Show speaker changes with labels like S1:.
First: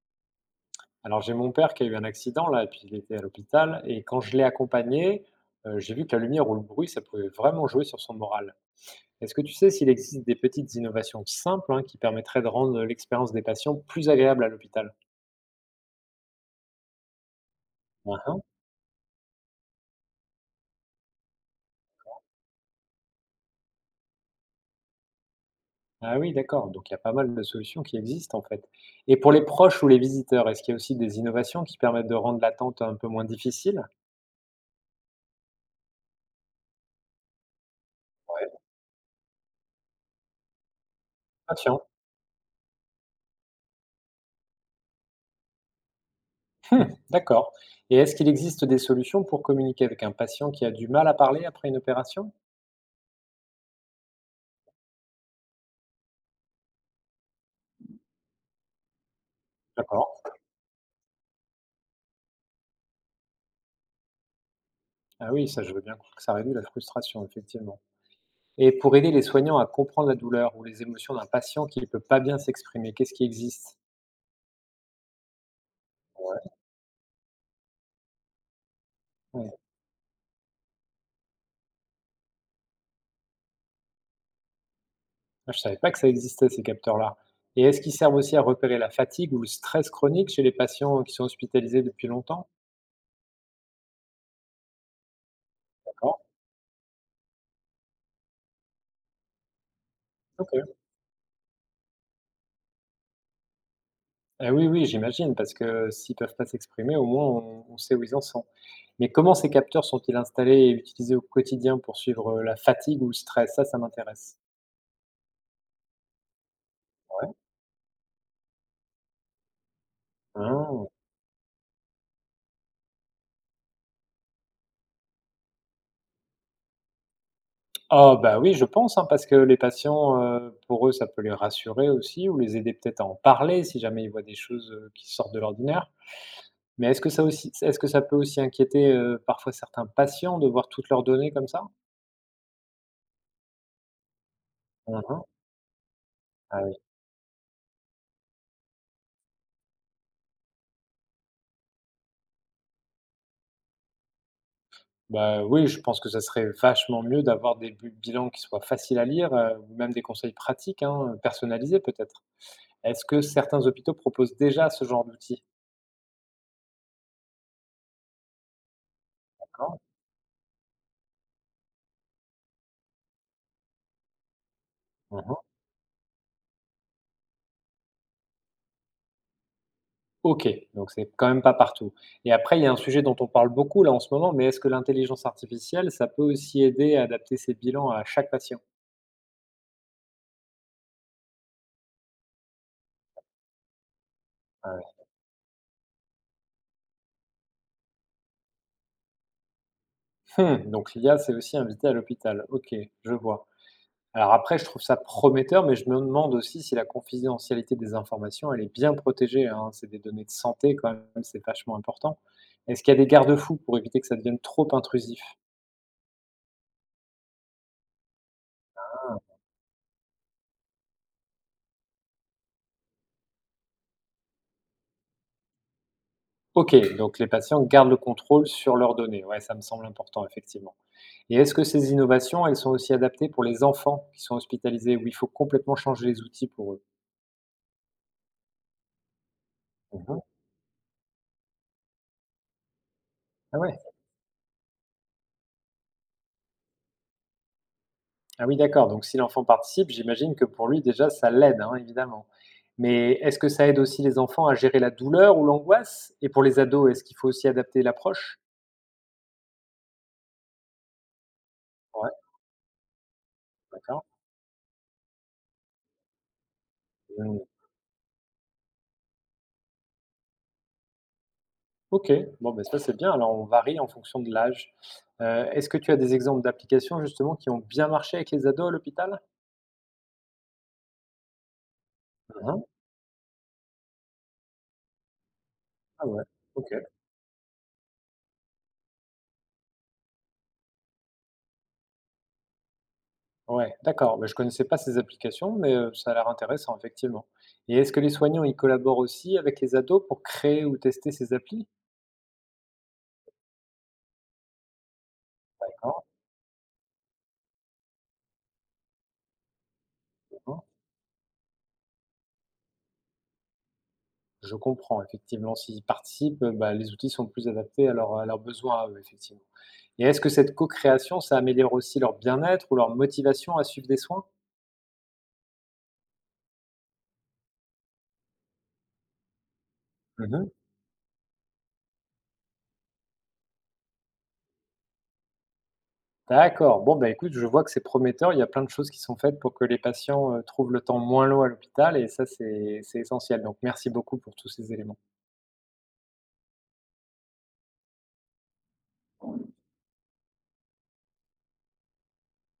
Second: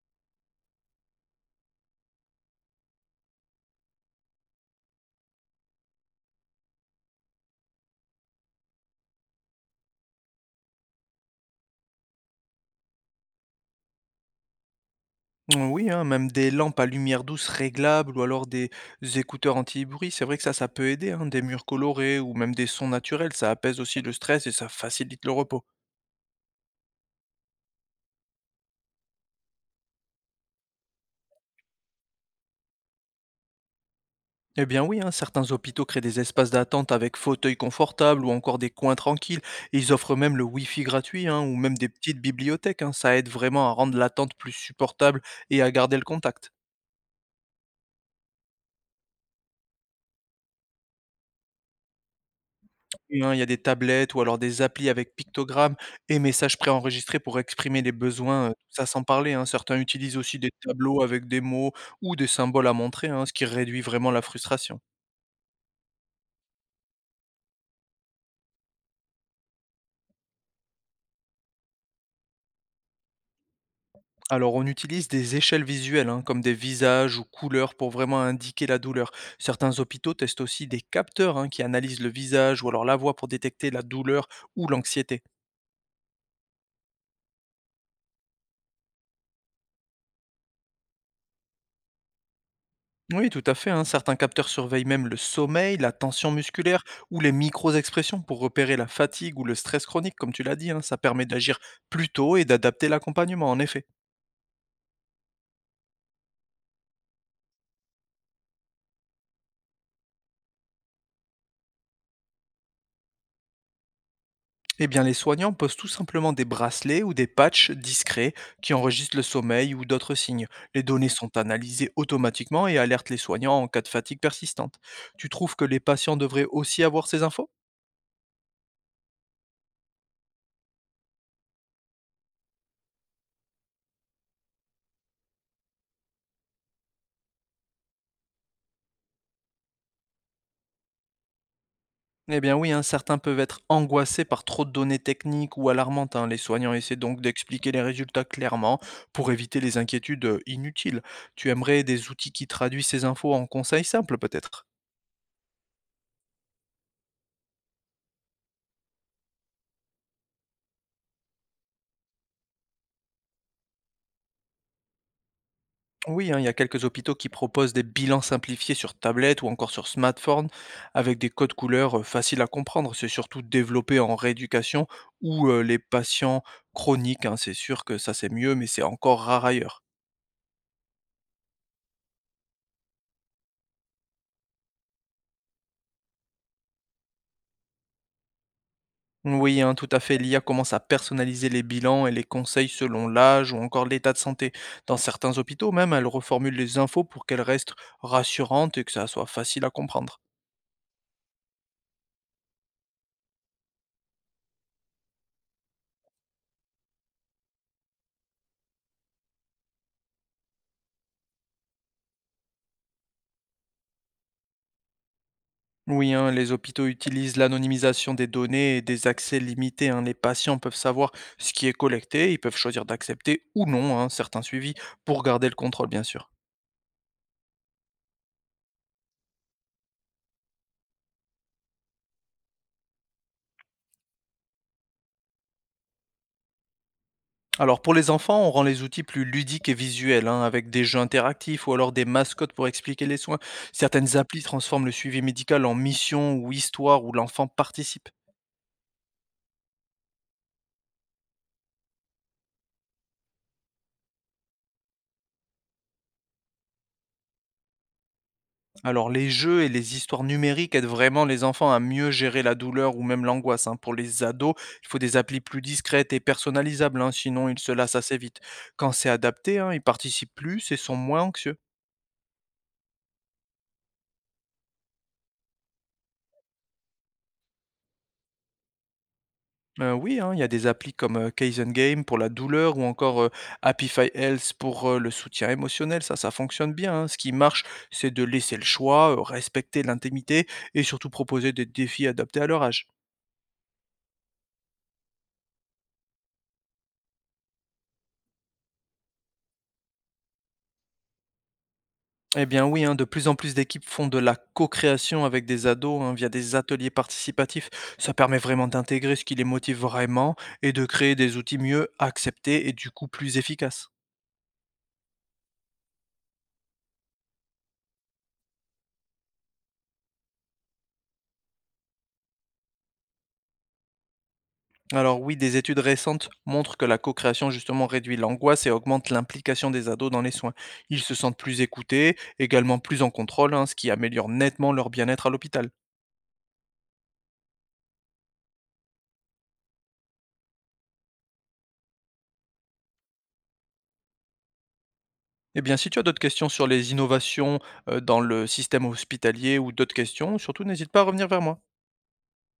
S1: Alors, j'ai mon père qui a eu un accident là et puis il était à l'hôpital et quand je l'ai accompagné, j'ai vu que la lumière ou le bruit, ça pouvait vraiment jouer sur son moral. Est-ce que tu sais s'il existe des petites innovations simples, hein, qui permettraient de rendre l'expérience des patients plus agréable à l'hôpital?
S2: Oui, hein, même des lampes à lumière douce réglables
S1: Hein,
S2: ou
S1: hein.
S2: alors des écouteurs anti-bruit, c'est vrai que ça peut aider, hein, des murs colorés ou même des sons naturels, ça apaise aussi le stress et ça facilite le repos.
S1: Ah oui, d'accord, donc il y a pas mal de solutions qui existent en fait. Et pour les proches ou les visiteurs, est-ce qu'il y a aussi des innovations qui permettent de rendre l'attente un peu moins difficile?
S2: Eh bien oui, hein, certains hôpitaux créent des espaces d'attente avec fauteuils confortables ou
S1: Ouais,
S2: encore
S1: pour
S2: des coins tranquilles. Et ils offrent même le Wi-Fi gratuit, hein,
S1: le
S2: ou même
S1: patient.
S2: des petites bibliothèques, hein, ça aide vraiment à rendre l'attente plus supportable et à garder le contact.
S1: D'accord. Et est-ce qu'il existe des solutions pour communiquer avec un patient qui a du mal à parler après une opération?
S2: Plus, hein, il y a des tablettes ou alors des applis avec pictogrammes et messages préenregistrés pour exprimer les besoins, tout ça sans parler, hein. Certains utilisent
S1: D'accord.
S2: aussi des tableaux avec des mots ou des symboles à montrer, hein, ce qui réduit vraiment la frustration.
S1: Ah oui, ça, je veux bien croire que ça réduit la frustration, effectivement. Et pour aider les soignants à comprendre la douleur ou les émotions d'un patient qui ne peut pas bien s'exprimer, qu'est-ce qui existe?
S2: Alors on utilise des échelles visuelles, hein, comme
S1: Ouais.
S2: des visages ou couleurs pour vraiment indiquer la douleur.
S1: Ouais.
S2: Certains hôpitaux testent aussi des capteurs, hein, qui analysent le visage ou alors la voix pour détecter la douleur ou l'anxiété.
S1: Ah, je savais pas que ça existait, ces capteurs-là. Et est-ce qu'ils servent aussi à repérer la fatigue ou le stress chronique chez les patients qui sont hospitalisés depuis longtemps?
S2: Oui, tout à fait, hein. Certains capteurs surveillent même le sommeil, la
S1: D'accord.
S2: tension musculaire ou les micro-expressions pour repérer la fatigue ou le stress chronique, comme tu
S1: Ok.
S2: l'as dit, hein. Ça permet d'agir plus tôt et d'adapter l'accompagnement, en effet.
S1: Eh oui, oui, j'imagine, parce que s'ils peuvent pas s'exprimer, au moins on sait où ils en sont. Mais comment ces capteurs sont-ils installés et utilisés au quotidien pour suivre la fatigue ou le stress? Ça m'intéresse.
S2: Eh bien, les soignants posent tout simplement des bracelets ou des patchs discrets qui enregistrent le sommeil ou d'autres signes. Les
S1: Ah.
S2: données sont analysées automatiquement et alertent les soignants en cas de fatigue persistante. Tu trouves que les patients devraient aussi avoir ces infos?
S1: Oh bah oui, je pense, hein, parce que les patients, pour eux, ça peut les rassurer aussi ou les aider peut-être à en parler si jamais ils voient des choses, qui sortent de l'ordinaire. Mais est-ce que ça aussi est-ce que ça peut aussi inquiéter, parfois certains patients de voir toutes leurs données comme ça?
S2: Eh bien oui, hein, certains peuvent être angoissés par trop de données
S1: Mmh.
S2: techniques ou alarmantes, hein. Les
S1: Ah
S2: soignants
S1: oui.
S2: essaient donc d'expliquer les résultats clairement pour éviter les inquiétudes inutiles. Tu aimerais des outils qui traduisent ces infos en conseils simples peut-être?
S1: Bah oui, je pense que ça serait vachement mieux d'avoir des bu bilans qui soient faciles à lire, ou même des conseils pratiques, hein, personnalisés peut-être. Est-ce que certains hôpitaux proposent déjà ce genre d'outils?
S2: Oui, hein, il y a quelques hôpitaux qui proposent des bilans simplifiés sur tablette ou encore
S1: D'accord.
S2: sur smartphone avec des codes couleurs faciles à comprendre. C'est surtout développé en rééducation
S1: Mmh.
S2: ou les patients chroniques, hein. C'est sûr que ça c'est mieux, mais c'est encore rare ailleurs.
S1: OK, donc c'est quand même pas partout et après il y a un sujet dont on parle beaucoup là en ce moment, mais est-ce que l'intelligence artificielle, ça peut aussi aider à adapter ses bilans à chaque patient?
S2: Oui, hein, tout à fait. L'IA commence à personnaliser les bilans et les conseils selon l'âge ou encore l'état de santé.
S1: Ah
S2: Dans
S1: ouais.
S2: certains hôpitaux même, elle reformule les infos pour qu'elles restent rassurantes et que ça soit facile à comprendre.
S1: Mmh, donc l'IA c'est aussi invité à l'hôpital. OK, je vois. Alors après je trouve ça prometteur, mais je me demande aussi si la confidentialité des informations, elle est bien protégée, hein. C'est des données de santé quand même, c'est vachement important. Est-ce qu'il y a des garde-fous pour éviter que ça devienne trop intrusif?
S2: Oui, hein, les hôpitaux utilisent l'anonymisation des données et des
S1: Ah.
S2: accès limités, hein. Les patients peuvent savoir ce qui est collecté, ils peuvent choisir d'accepter ou non, hein, certains suivis pour garder le contrôle, bien sûr.
S1: OK, donc les patients gardent le contrôle sur leurs données. Ouais, ça me semble important effectivement. Et est-ce que ces innovations, elles sont aussi adaptées pour les enfants qui sont hospitalisés, où il faut complètement changer les outils pour eux?
S2: Alors pour les enfants, on rend les outils plus ludiques et
S1: Mmh.
S2: visuels, hein, avec des jeux interactifs ou alors des mascottes pour expliquer les soins.
S1: Ah ouais.
S2: Certaines applis transforment le suivi médical en mission ou histoire où l'enfant participe.
S1: Ah oui, d'accord, donc si l'enfant participe, j'imagine que pour lui déjà ça l'aide, hein, évidemment. Mais est-ce que ça aide aussi les enfants à gérer la douleur ou l'angoisse? Et pour les ados, est-ce qu'il faut aussi adapter l'approche?
S2: Alors les jeux et les histoires numériques aident vraiment les enfants à
S1: Ouais,
S2: mieux gérer la douleur ou même l'angoisse, hein. Pour
S1: d'accord.
S2: les ados, il faut des applis plus discrètes et personnalisables, hein,
S1: Mmh.
S2: sinon ils se lassent assez vite. Quand c'est adapté, hein, ils participent plus et sont moins anxieux.
S1: OK, bon, ben ça, c'est bien, alors on varie en fonction de l'âge. Est-ce que tu as des exemples d'applications justement qui ont bien marché avec les ados à l'hôpital?
S2: Oui, hein, il y a des applis comme, Kaizen Game pour la
S1: Mmh.
S2: douleur ou encore, Happify Health pour, le soutien émotionnel,
S1: Ah
S2: ça,
S1: ouais,
S2: ça
S1: OK.
S2: fonctionne bien, hein. Ce qui marche, c'est de laisser le choix, respecter l'intimité et surtout proposer des défis adaptés à leur âge.
S1: Ouais, d'accord. Bah, je connaissais pas ces applications, mais ça a l'air intéressant effectivement. Et est-ce que les soignants, y collaborent aussi avec les ados pour créer ou tester ces applis?
S2: Eh bien oui, hein, de plus en plus d'équipes font de la co-création avec des ados,
S1: D'accord,
S2: hein, via des ateliers participatifs. Ça permet vraiment d'intégrer ce qui les motive vraiment
S1: d'accord.
S2: et de créer des outils mieux acceptés et du coup plus efficaces.
S1: Je comprends effectivement, s'ils participent, bah, les outils sont plus adaptés à leurs besoins à eux, effectivement. Et est-ce que cette co-création, ça améliore aussi leur bien-être ou leur motivation à suivre des soins?
S2: Alors oui, des études récentes montrent que la co-création justement réduit l'angoisse et augmente l'implication des ados dans les
S1: Mmh.
S2: soins. Ils se sentent plus écoutés, également plus en contrôle, hein, ce qui améliore nettement leur bien-être à l'hôpital.
S1: D'accord. Bon, bah, écoute, je vois que c'est prometteur. Il y a plein de choses qui sont faites pour que les patients, trouvent le temps moins long à l'hôpital et ça, c'est essentiel. Donc merci beaucoup pour tous ces éléments.
S2: Eh bien, si tu as d'autres questions sur les innovations dans le système hospitalier ou d'autres questions, surtout n'hésite pas à revenir vers moi.